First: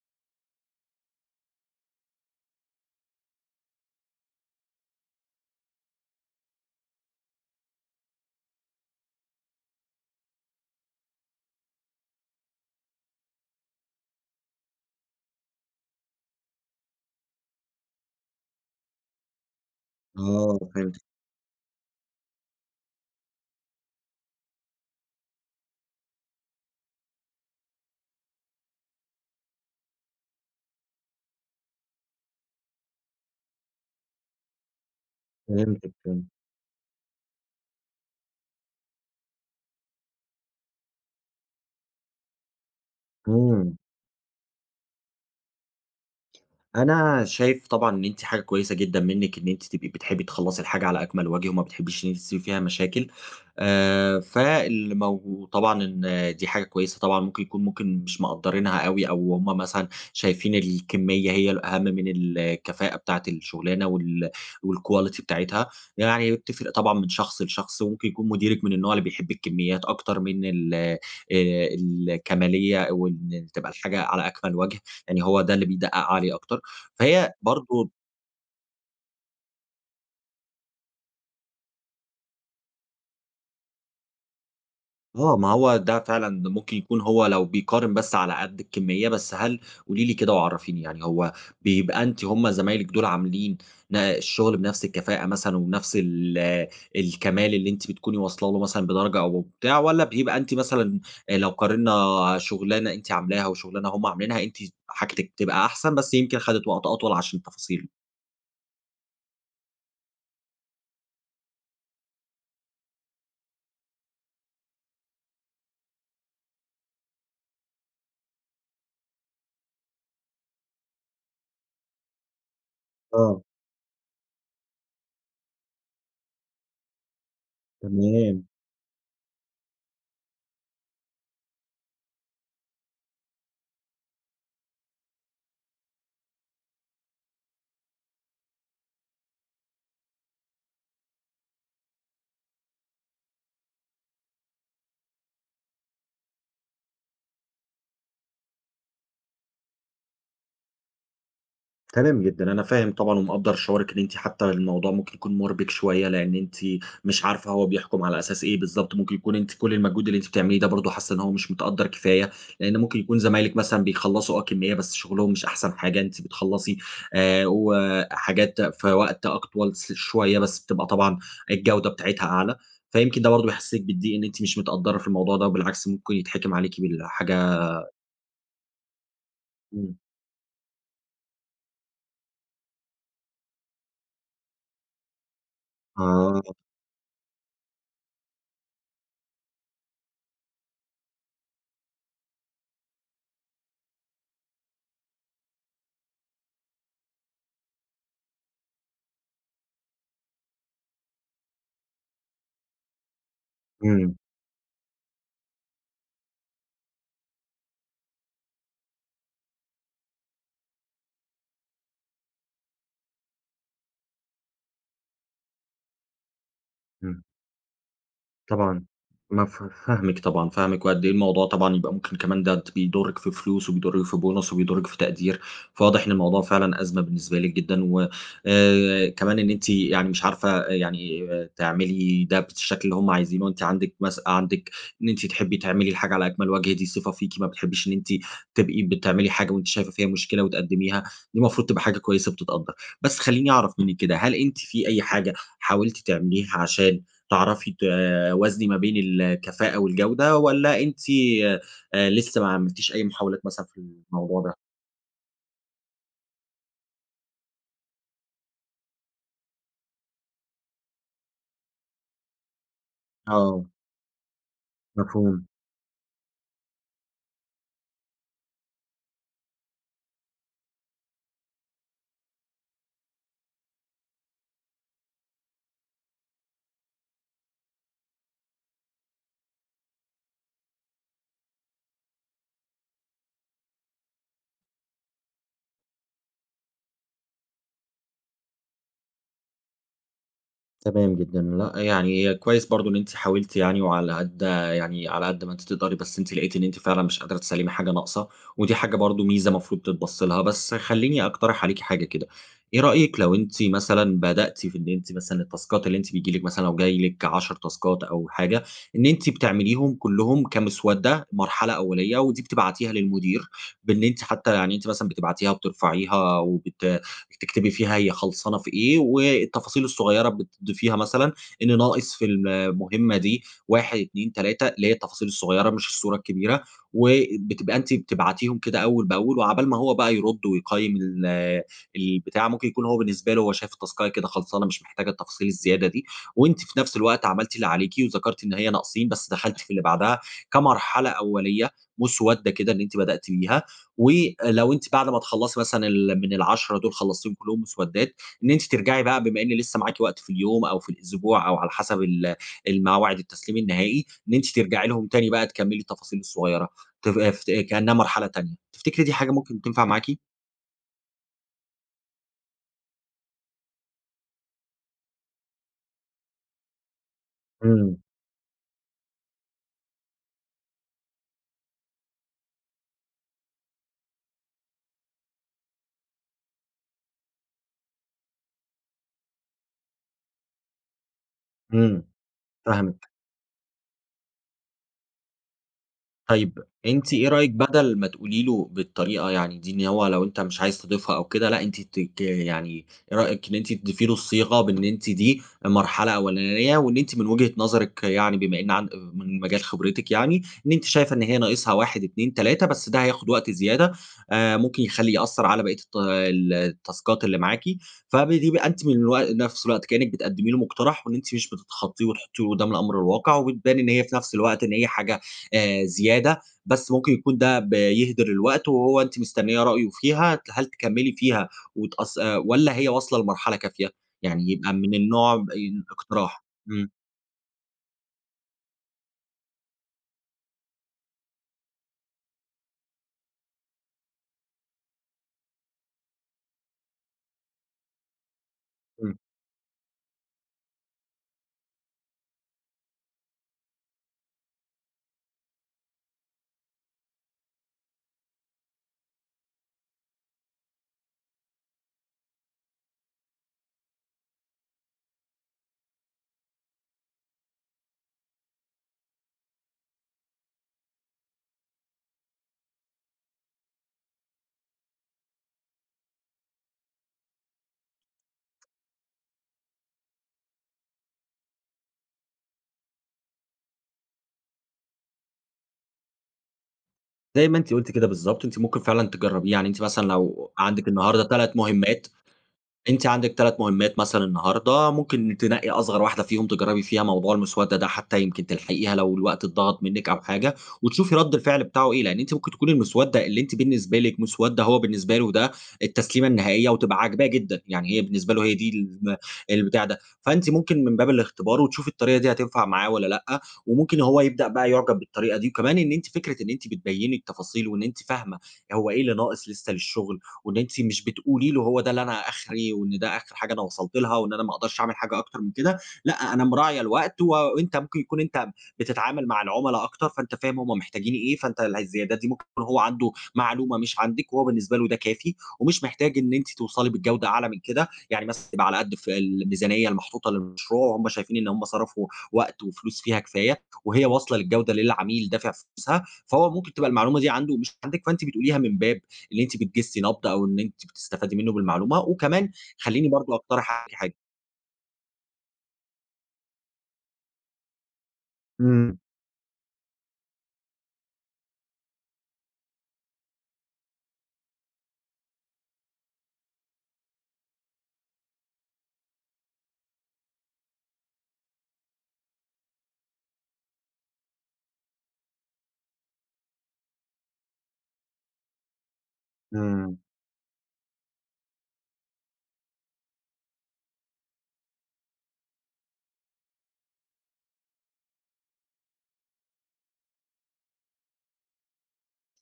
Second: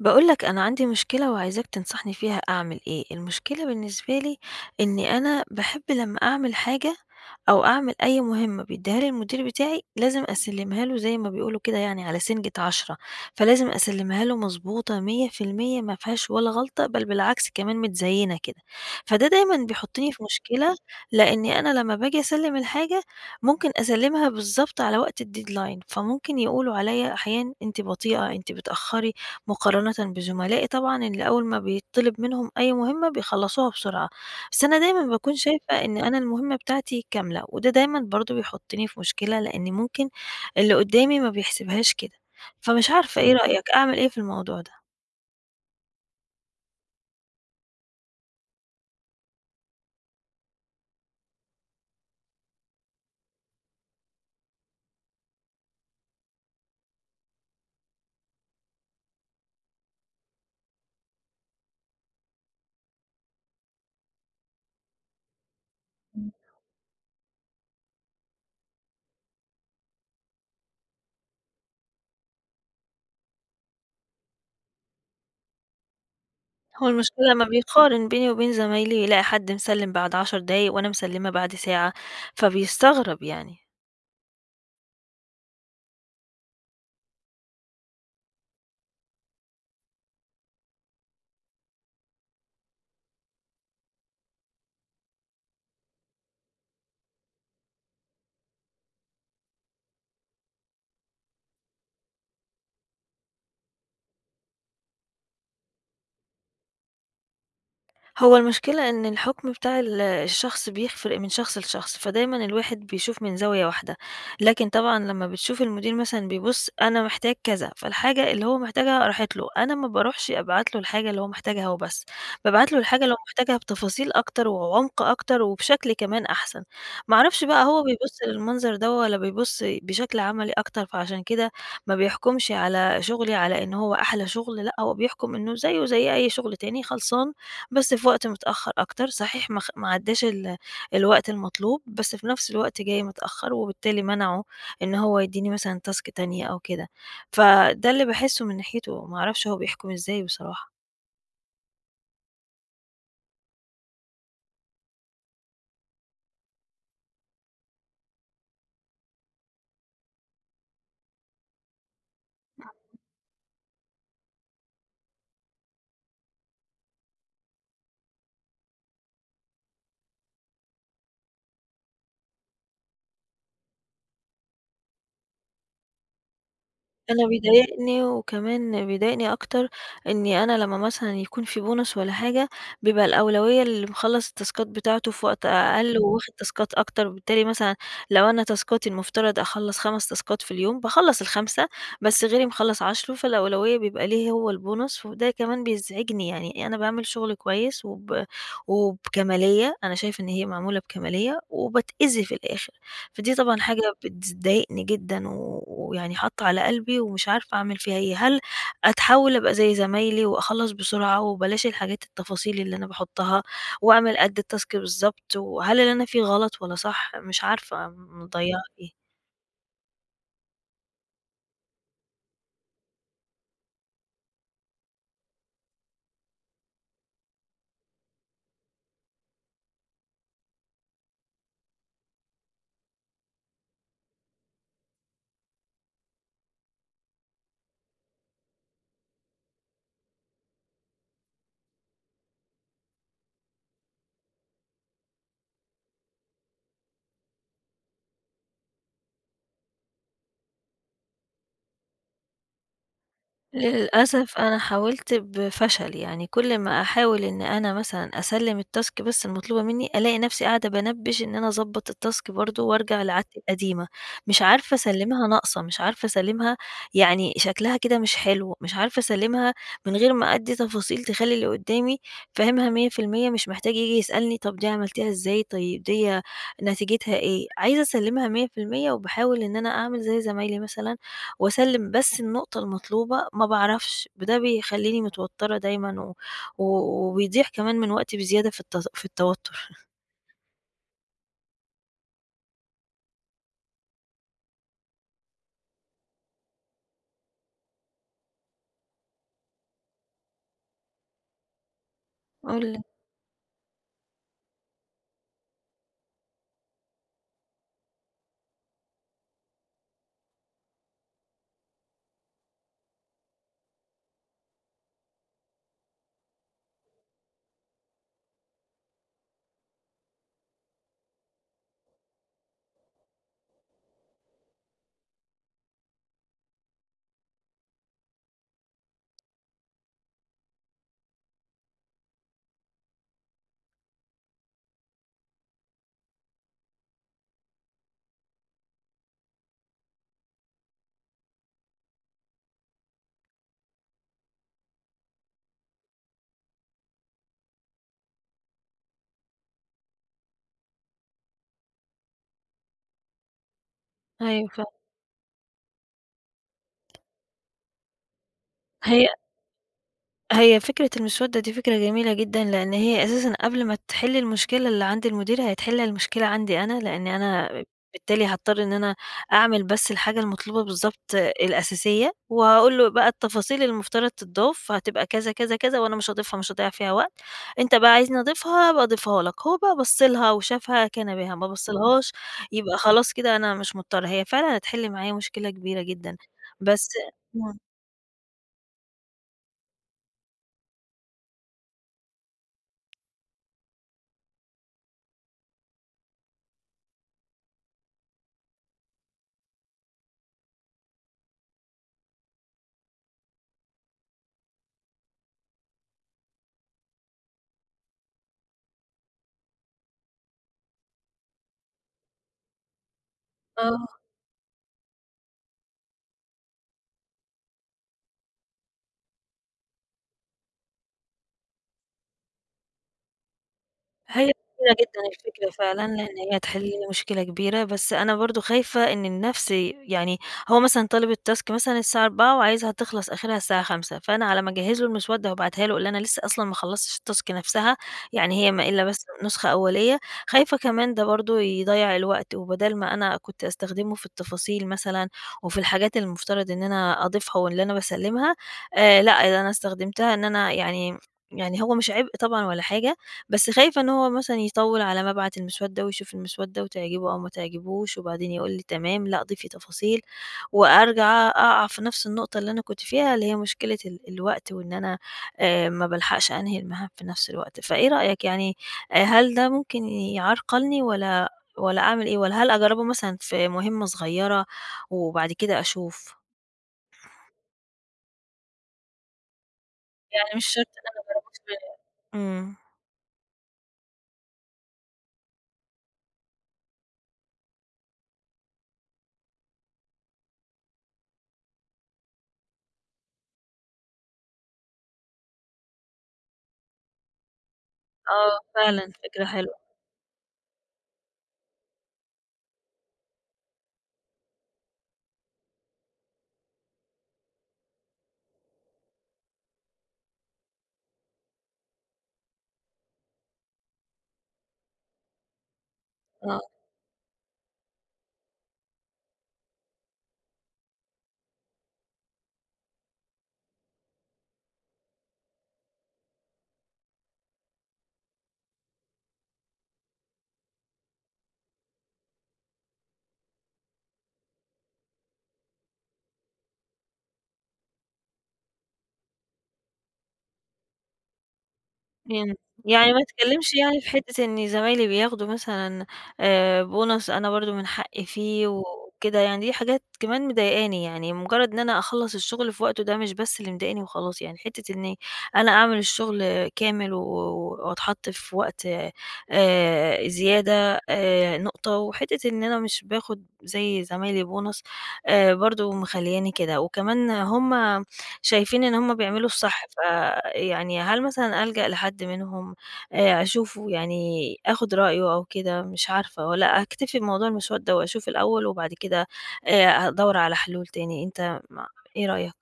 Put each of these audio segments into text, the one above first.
باقول لك أنا عندي مشكلة وعايزاك تنصحني فيها أعمل إيه، المشكلة بالنسبة لي إن أنا باحب لمّا أعمل حاجة، أو أعمل أي مهمّة بيدّيها لي المدير بتاعي، لازم أسلّمها له زي ما بيقولوا كده يعني على سنجة عشرة، فلازم أسلّمها له مضبوطة 100% ما فيهاش ولا غلطة، بل بالعكس كمان متزيّنة كده. فده دايمًا بيحطّني في آه، مشكلة فهمتِك. لإني أنا لمّا باجي اسلّم الحاجة، ممكن أسلّمها بالضبط على وقت الdeadline فممكن يقولوا عليَّ أحيانًا أنتِ بطيئة، أنتِ بتأخّري مقارنةً بزملائي، طبعًا اللي أوّل ما بيطّلب منهم أي مهمّة بيخلصوها بسرعة. بس أنا دايمًا باكون شايفة فهمتِك، إن أنا فهمتِك. المهمّة بتاعتي كاملة، وده دايمًا برضو بيحطّني في مشكلة لإن ممكن اللي قدّامي ما بيحسبهاش كده، فمش عارفة إيه رأيك إمم. أعمل إيه في الموضوع ده؟ أنا شايف طبعًا إن أنتِ حاجة كويّسة جدًا منِّك إن أنتِ تبقي بتحبي تخلّصي الحاجة على أكمل وجه، وما بتحبيش إن أنتِ تسيبي فيها مشاكل. آآ، فالمو وطبعًا دي حاجة كويّسة طبعًا ممكن يكون ممكن مش مقدّرينها أوي أو هُم مثلًا شايفين الكميّة هي الأهم من الكفاءة بتاعة الشغلانة، وال والquality بتاعتها إمم. يعني وبتفرق طبعًا من شخص لشخص، وممكن يكون مديرِك من النوع اللي بيحب الكميّات أكتر من ال آآ، الكَمالية وإن تبقى الحاجة على أكمل وجه، يعني هو ده اللي بيدقق عليه أكتر. هو المشكلة فهي لما برضو بيقارن بيني وبين زمايلي، يلاقي حد مسلّم بعد 10 دقايق، وأنا مسلّمة بعد ساعة فبيستغرب يعني. آه، ما هو ده فعلًا ممكن يكون هو لو بيقارن بس على قد الكمية، بس هل قولي لي كده وعرَّفيني يعني هو بيبقى أنتِ هم زمايلِك دول عاملين ن الشغل بنفس الكفاءة مثلًا ونفس ال الكمال اللي أنتِ بتكوني واصلة له مثلًا بدرجة أو بتاع، والّا بيبقى أنتِ مثلًا لو قارنا شغلانة أنتِ عاملاها وشغلانة هم عاملينها أنتِ حاجتكِ تبقى أحسن، بس يمكن خَدِت وقت أطول عشان تفاصيله؟ هو المشكلة إن الحُكم بتاع ال الشخص بيفرق من شخص لشخص، فدايمًا الواحد بيشوف من زاوية واحدة. لكن طبعًا لما بتشوف المدير مثلًا بيبُص أنا محتاج كذا، فالحاجة اللي هو محتاجها راحت له، أنا ما باروحش أبعت له الحاجة اللي هو محتاجها وبس، بابعت له الحاجة اللي هو آه. محتاجها بتفاصيل أكتر وعمق أكتر وبشكل كمان أحسن، ما أعرفش بقى هو بيبُص تمام. المنظر ده والَّا بيبُص بشكل عملي أكتر، فعشان كده ما بيحكُمش على شغلي على إن هو أحلى شغل لا، هو بيحكُم إنه زيه زي أي شغل تاني، خلصان بس في وقت متأخر أكتر صحيح ما خ ما عدّاش ال الوقت المطلوب، بس في نفس الوقت جاي متأخر وبالتالي منعه إن هو يديني مثلًا task تانية أو كده، فده اللي باحسه من ناحيته وما أعرفش هو بيحكم إزاي بصراحة. تمام جدًا. أنا فاهم طبعًا، ومقدّر شعورِِك إن أنتِ حتّى الموضوع ممكن يكون مُربِك شويّة، لإن أنتِ مش عارفة هو بيحكُم على أساس إيه بالضبط. ممكن يكون أنتِ كل المجهود اللي أنتِ بتعمليه ده برضه حاسّة إن هو مش متقدّر كفاية، لإنّ [unintelligible] ممكن يكون زمايلِك مثلًا بيخلّصوا آه كمّية، بس شغلهم مش أحسن حاجة. أنتِ بتخلّصي آآ وحاجات في وقت أك طول س شويّة، بس بتبقى طبعًا الجودة بتاعتها أعلى. فيمكن ده برضه بيحسّسِك بالضّيق، إن أنتِ مش متقدّرة في الموضوع ده، وبالعكس ممكن يتحِكِم عليكِ أنا بالحاجة بيضايقني، وكمان بيضايقني أكتر، إمم. إنّي أنا لمّا مثلًا يكون في بُونص والّا حاجة، بيبقى الأولوية للي مخلّص التاسكات بتاعته في وقت أقل، وواخد آه. تاسكات أكتر، وبالتالي مثلًا لو أنا تاسكاتي المُفتَرَض أخلّص 5 تاسكات في اليوم، باخلّص ال5، بس غيري مخلّص 10، فالأولوية بيبقى ليه هو البونص. وده كمان بيزعجني، يعني أنا باعمل شغل كويس، وب وبكمالية. أنا شايفة إن هي معمولة بكمالية، وباتأذي في الآخر. فدي طبعًا حاجة إمم. بتذ ضايقني جدًا، و و ويعني حاطّة على قلبي، ومش عارفة أعمل فيها إيه؟ هل أتحوّل أبقى زي زمايلي، وأخلّص بسرعة، وبلاش الحاجات التفاصيل اللي أنا باحطها، وأعمل قد التاسك بالضبط؟ وهل اللي أنا فيه غلط، والّا صح؟ إمم. مش عارفة م مضيّعة طبعًا. إيه؟ مفه فاهمِك طبعًا. فاهمِك، وقد إيه الموضوع طبعًا يبقى ممكن كمان ده بيضُرِّك في فلوس، وبيضُرِّك في بُونص، وبيضُرِّك في تقدير. فواضح إن الموضوع فعلًا أزمة بالنسبة لِك جدًا، و آآ كمان إن أنتِ يعني مش عارفة يعني تعملي ده بالشكل اللي هم عايزينه. أنتِ عندِك مس عندِك إن أنتِ تحبّي تعملي الحاجة على أكمَل وَجه. دي صفة فيكِ، ما بتحبّيش إن أنتِ تبقي بتعملي حاجة، وأنتِ شايفة فيها مشكلة، وتقدّميها. دي المفروض تبقى حاجة كويّسة بتتقدّر. بس خلّيني أعرف منِّك كده، هل أنتِ في أي حاجة حاولتِ تعمليها عشان تعرفي توازني ما بين الكفاءة، والجودة؟ والّا أنتِ آآ لسّه ما عملتيش أي محاولات مثلًا في للأسف الموضوع ده؟ أنا حاولت بفشل. يعني كل ما أحاول إن أنا مثلًا أسلّم التاسك بس المطلوبة منّي، ألاقي نفسي قاعدة بانبّش إن أنا أضبّط التاسك برضه، وارجع لعادتي آه. القديمة. مش عارفة أسلّمها مفهوم. ناقصة، مش عارفة أسلّمها يعني شكلها كده مش حلو، مش عارفة أسلّمها من غير ما أدّي تفاصيل تخلّي اللي قدّامي فاهمها 100%، مش محتاج ييجي يسألني، طب دي عملتيها إزاي؟ طيب ديّة نتيجتها إيه؟ عايزة أسلّمها 100% وباحاول إن أنا أعمل زي زمايلي مثلًا، وأسلّم بس النقطة المطلوبة، ما باعرفش. ب ده بيخلّيني متوتّرة دايمًا، و و وبيضيع كمان من وقتي بزيادة في الت في التوتّر. تمام جدًا، لأ، يعني كويس برضه إن أنتِ حاولتِ يعني، وعلى قد يعني على قد ما أنتِ تقدري، بس أنتِ لقيتِ إن أنتِ فعلًا مش قادرة تسلمي حاجة ناقصة، ودي حاجة برضه ميزة مفروض تتبص لها. بس خلِّيني أقترح عليكِ حاجة كده، قل إيه لي. رأيكِ لو أنتِ مثلًا بدأتِ في إن أنتِ مثلًا التاسكات اللي أنتِ بييجي لِك مثلًا، لو جاي لِك 10 تاسكات أو حاجة، إن أنتِ بتعمليهم كلهم كمسودة، مرحلة أولية، ودي بتبعتيها للمدير، بأن أنتِ حتى يعني أنتِ مثلًا بتبعتيها بترفعيها وبت بتكتبي فيها هي خلصانة في إيه، والتفاصيل الصغيرة بتضيفيها مثلًا إن ناقص في المهمة دي 1، 2، 3، اللي هي التفاصيل الصغيرة مش الصورة الكبيرة. وبتبقى أنتِ بتبعتيهم كده أول بأول، وعقبال ما هو بقى يرد ويقيم ال البتاع، ممكن يكون هو بالنسبة له شايف التسكاية كده خلصانة، مش محتاجة التفاصيل الزيادة دي، وأنتِ في نفس الوقت عملتِ اللي عليكِ وذكرتِ إن هي ناقصين، بس دخلتِ في اللي بعدها كمرحلة أولية، مسودة كده أن أنتِ بدأتِ بيها. ولو أنتِ بعد ما تخلّصِ مثلًا ال من ال10 دول خلصتيهم كلهم مسودات، إن أنتِ ترجعي بقى، بما إن لسه معاكِ وقت في اليوم أو في الأسبوع أو على حسب ال الموعد التسليم النهائي، إن أنتِ أيوه، فاهمة. ترجعي لهم تاني بقى، تكمّلي التفاصيل الصغيرة، تففت كأنها مرحلة تانية. تفتكري هي دي حاجة ممكن تنفع معاكِ؟ هي فكرة المسودة دي فكرة جميلة جدًا، لأن هي أساسًا قبل ما تحل المشكلة اللي عند المدير، هتحل المشكلة عندي أنا، لأنِ أنا إمم. بالتالي هاضطر إن أنا أعمل بس الحاجة المطلوبة بالضبط الأساسية، وأقول له بقى التفاصيل المفترض تضاف فهتبقى كذا كذا كذا، وأنا مش هاضيفها، مش هاضيع فيها وقت. أنت بقى عايزني أضيفها أبقى اضيفها لك، هو بقى بص لها و شافها كان بها، ما بص إمم، لهاش يبقى فاهمِك. خلاص كده أنا مش مضطرة. هي فعلًا هتحل معايا مشكلة كبيرة جدًا، طيب، بس أنتِ إيه رأيكِ همم. بدل ما تقولي له بالطريقة يعني دي، إن هو لو أنتِ مش عايز تضيفها أو كده، لا، أنتِ ت ت يعني إيه رأيكِ إن أنتِ تضيفي له الصيغة بإن أنتِ دي مرحلة أولانية، وإن أنتِ من وجهة نظرِك، يعني بما إن عن من مجال خبرتِك يعني، إن أنتِ شايفة إن هي ناقصها 1، 2، 3، بس ده هياخد وقت زيادة آآ، ممكن يخليه يأثر على باقية الط ال التاسكات اللي معاكِ. فبيبقى أنتِ من الوق نفس الوقت كأنِك بتقدمي له مقترح، وأن أنتِ مش بتتخطيه وتحطيه قدام الأمر الواقع، وبتبان إن آه. هي في نفس الوقت إن هي حاجة آآ، زيادة، بس ممكن يكون ده بيهدر الوقت، وهو أنتِ مستنية رأيه فيها، هل تكمّلي فيها وتقص آآ، والّا هي واصلة لمرحلة كافية؟ هي يعني يبقى جميلة من جدًا النوع الفكرة باين فعلًا، لأن هي الاقتراح، هتحل لي إمم. مشكلة كبيرة، بس أنا برضو خايفة إن النفس يعني هو مثلًا طالب الtask مثلًا الساعة 16:00 وعايزها تخلص آخرها الساعة 17:00، فأنا على ما أجهز له المسودة وأبعتها له، وأقول له أنا لسه أصلًا ما خلصتش الtask نفسها، يعني هي ما إلا بس إمم. نسخة أولية. خايفة كمان ده برضه يضيع الوقت، وبدال ما أنا كنت أستخدمه في التفاصيل مثلًا وفي الحاجات المفترض إن أنا أضيفها واللي أنا باسلمها، آآ، لا، ده أنا استخدمتها إن أنا يعني يعني هو مش عبء طبعًا ولا حاجة، بس خايفة إن هو مثلًا يطوّل على ما ابعت المسودة ويشوف المسودة وتعجبه أو ما تعجبهوش، وبعدين يقول لي تمام، لا، ضيفي تفاصيل، وأرجع أق أقع في نفس النقطة اللي أنا كُنت فيها، اللي هي مشكلة ال الوقت وإن أنا آآ، ما بالحقش أنهي المهام في نفس الوقت. فإيه رأيك يعني؟ آآ، هل ده ممكن يعرقلني والّا والّا أعمل إيه؟ والّا هل أجربه مثلًا في مهمة صغيرة وبعد كده أشوف؟ زي ما أنتِ قلتِ كده بالضبط، أنتِ ممكن فعلًا تجربيه، يعني أنتِ مثلًا يعني مش لو شرط عندِك أنا النهاردة أجرب 3 [unintelligible] مهمات آمم. أنتِ عندك 3 مهمات مثلًا النهاردة، ممكن تنقي أصغر واحدة فيهم تجربي فيها موضوع المسودة ده، حتى يمكن تلحقيها لو الوقت أتضغط منكِ أو حاجة، وتشوفي رد الفعل بتاعه إيه. لأن أنتِ ممكن تكون المسودة اللي أنتِ بالنسبة لكِ مسودة، هو بالنسبة له ده التسليمة النهائية، وتبقى عاجباه جدًا، يعني هي بالنسبة آه، له هي دي فعلًا الن فكرة حلوة. البتاع ده. فأنتِ ممكن من باب الاختبار وتشوفي الطريقة دي هتنفع معاه والّا لأ، وممكن هو يبدأ بقى يُعجب بالطريقة دي. وكمان إن أنتِ فكرة أنتِ بتبيني التفاصيل، وأن أنتِ فاهمة هو إيه اللي ناقص لسه للشغل، وأن أنتِ مش بتقولي له هو ده اللي أنا آخري وإن ده آخر حاجة أنا وصلت لها وإن أنا ما أقدرش أعمل حاجة أكتر من كده، لأ، آه. أنا مراعية الوقت، وأنت ممكن يكون أنت بتتعامل مع العملا أكتر، فأنت فاهم هم محتاجين إيه، فأنت اله الزيادات دي ممكن يكون هو عنده معلومة مش عندِك، وهو بالنسبة له ده كافي ومش محتاج إن أنتِ توصلي بالجودة أعلى من كده، يعني مثلًا تبقى على قد الف الميزانية المحطوطة للمشروع، وهم شايفين إن هم صرفوا وقت وفلوس فيها كفاية وهي واصلة للجودة اللي العميل دافع فلوسها، فهو ممكن تبقى المعلومة دي عنده مش عندِك، فأنتِ بتقوليها من باب إن أنتِ بتجسي نبض أو أن أنتِ بتستفادي منه بالمعلومة. امم، وكمان يعني ما خليني برضه اتكلمش اقترح يعني في عليكِ حاجة حتة إن زمايلي بياخدوا مثلًا آآ، bonus أنا برضه من حقي فيه إمم. وكده، يعني دي حاجات كمان مضيقاني، يعني مجرد إن أنا أخلَّص الشغل في وقته ده مش بس اللي مضايقني وخلاص، يعني حتة إني أنا أعمل الشغل كامل و و وأتحط في وقت آآ، زيادة آآ، نقطة، وحتة إن أنا مش باخد زي زمايلي bonus آآ، برضو مخلياني كده. وكمان هم شايفين إن هم بيعملوا الصح، إمم. فيعني هل مثلًا ألجأ لحد منهم آآ، أشوفه، يعني آخد رأيه أو كده؟ مش عارفة، والّا أكتفي بموضوع المسودة وأشوف الأول وبعد كده آآ، أدور على حلول تاني؟ أنت ما إيه رأيك؟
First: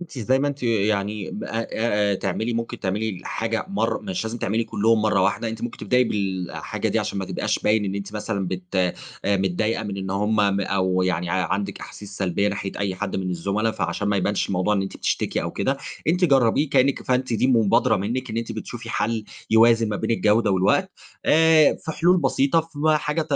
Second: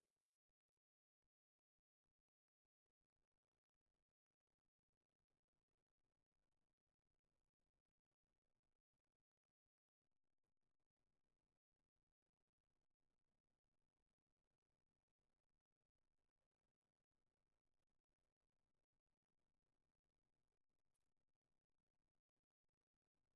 أنتِ زي ما أنتِ يعني ب آآ، تعملي ممكن تعملي الحاجة مرة، مش لازم تعملي كلهم مرة واحدة، أنتِ ممكن تبدأي بالحاجة دي عشان ما تبقاش باين إن أنتِ مثلًا بت آآ، متضايقة من إن هم أو يعني عندِك أحاسيس سلبية ناحية أي حد من الزملا، فعشان ما يبانش الموضوع إن أنتِ بتشتِكي أو كده، أنتِ جربيه كأنك فأنتِ دي مبادرة منك أن أنتِ بتشوفي حل يوازن ما بين الجودة والوقت. آآ، في حلول بسيطة، في حاجات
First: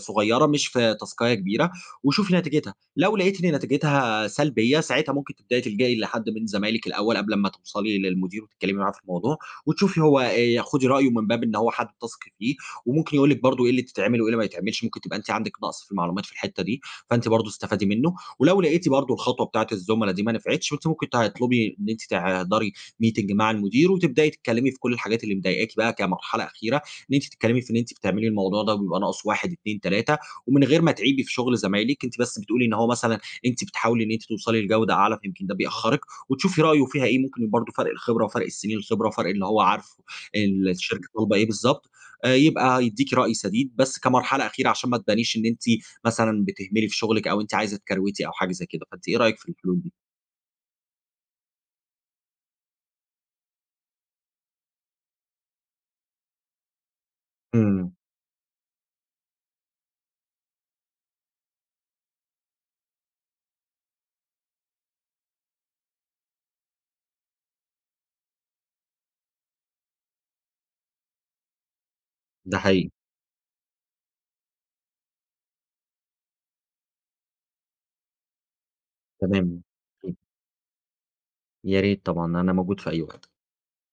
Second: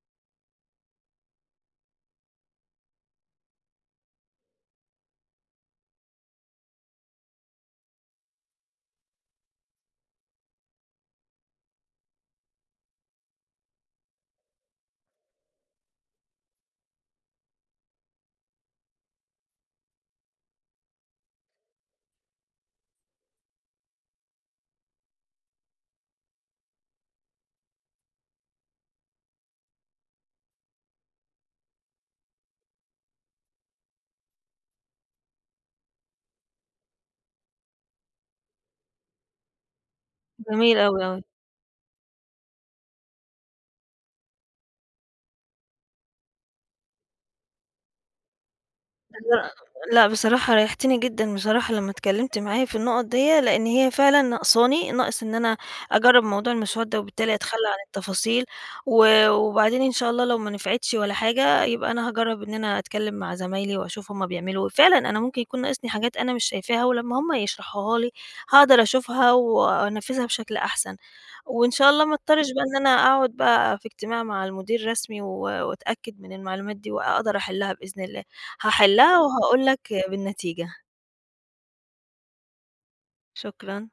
صغيرة، مش في تاسكاية كبيرة، وشوفي نتيجتها. لو لقيتِ إن نتيجتها سلبية، ساعتها ممكن تبدأي تلجأي لحد من زمايلِك الأول قبل ما توصلي للمدير وتتكلمي معاه في الموضوع، وتشوفي هو آآ، خُدي رأيه من باب إن هو حد تثقي فيه وممكن يقول لكِ برضه إيه اللي تتعمل وإيه اللي ما يتعملش، ممكن تبقى أنتِ عندك نقص في المعلومات في الحتة دي، فأنتِ برضه استفادي منه. ولو لقيتِ برضه الخطوة بتاعة الزملا دي ما نفعتش، ما أنتِ ممكن تطلبي إن أنتِ تحضرِي meeting مع المدير وتبدأي تتكلمي في كل الحاجات اللي مضايقكي بقى كمرحلة أخيرة، إن أنتِ تتكلمي في إن أنتِ بتعملي الموضوع ده وبيبقى ناقصه 1، 2، 3، ومن غير ما تعيبي في شغل زمايلِك، أنتِ بس بتقولي إن هو مثلًا أنتِ بتحاولي إن أنتِ توصلي لجودة أعلى، فيمكن ده بيأخرِك، وتشوفي رأيه فيها إيه. ممكن برضه فرق الخبرة وفرق السنين الخبرة وفرق اللي هو عارف ال جميل أوي، الشركة أوي. طالبة إيه بالضبط آآ، يبقى يديكِ رأي سديد، بس كمرحلة أخيرة عشان ما تبانيش إن أنتِ مثلًا بتهملي في شغلِك أو أنتِ عايزة تكروتي أو حاجة زي كده. فأنتِ إيه رأيك في لا، الحلول دي؟ لا، بصراحة ريحتني جدًا بصراحة لما اتكلمت معايا في النقط ديّة، لأن هي فعلًا نقصاني، ناقص إن أنا أجرب موضوع المسودة وبالتالي أتخلى عن إمم. التفاصيل، و وبعدين إن شاء الله لو ما نفعتش ولا حاجة يبقى أنا هاجرب إن أنا أتكلم مع زمايلي وأشوف هم بيعملوا إيه، فعلًا أنا ممكن يكون ناقصني حاجات أنا مش شايفاها ولما هم يشرحوها لي هاقدر أشوفها وأنفذها بشكل أحسن، وإن شاء الله ما اضطرش ده بقى إن أنا حقيقي. أقعد بقى في اجتماع مع المدير رسمي، و وأتأكد من المعلومات دي وأقدر أحلها بإذن الله، هاحلها تمام. وهقول لك [unintelligible] بالنتيجة. يا ريت، طبعًا. أنا موجود في أي وقت. شكرًا.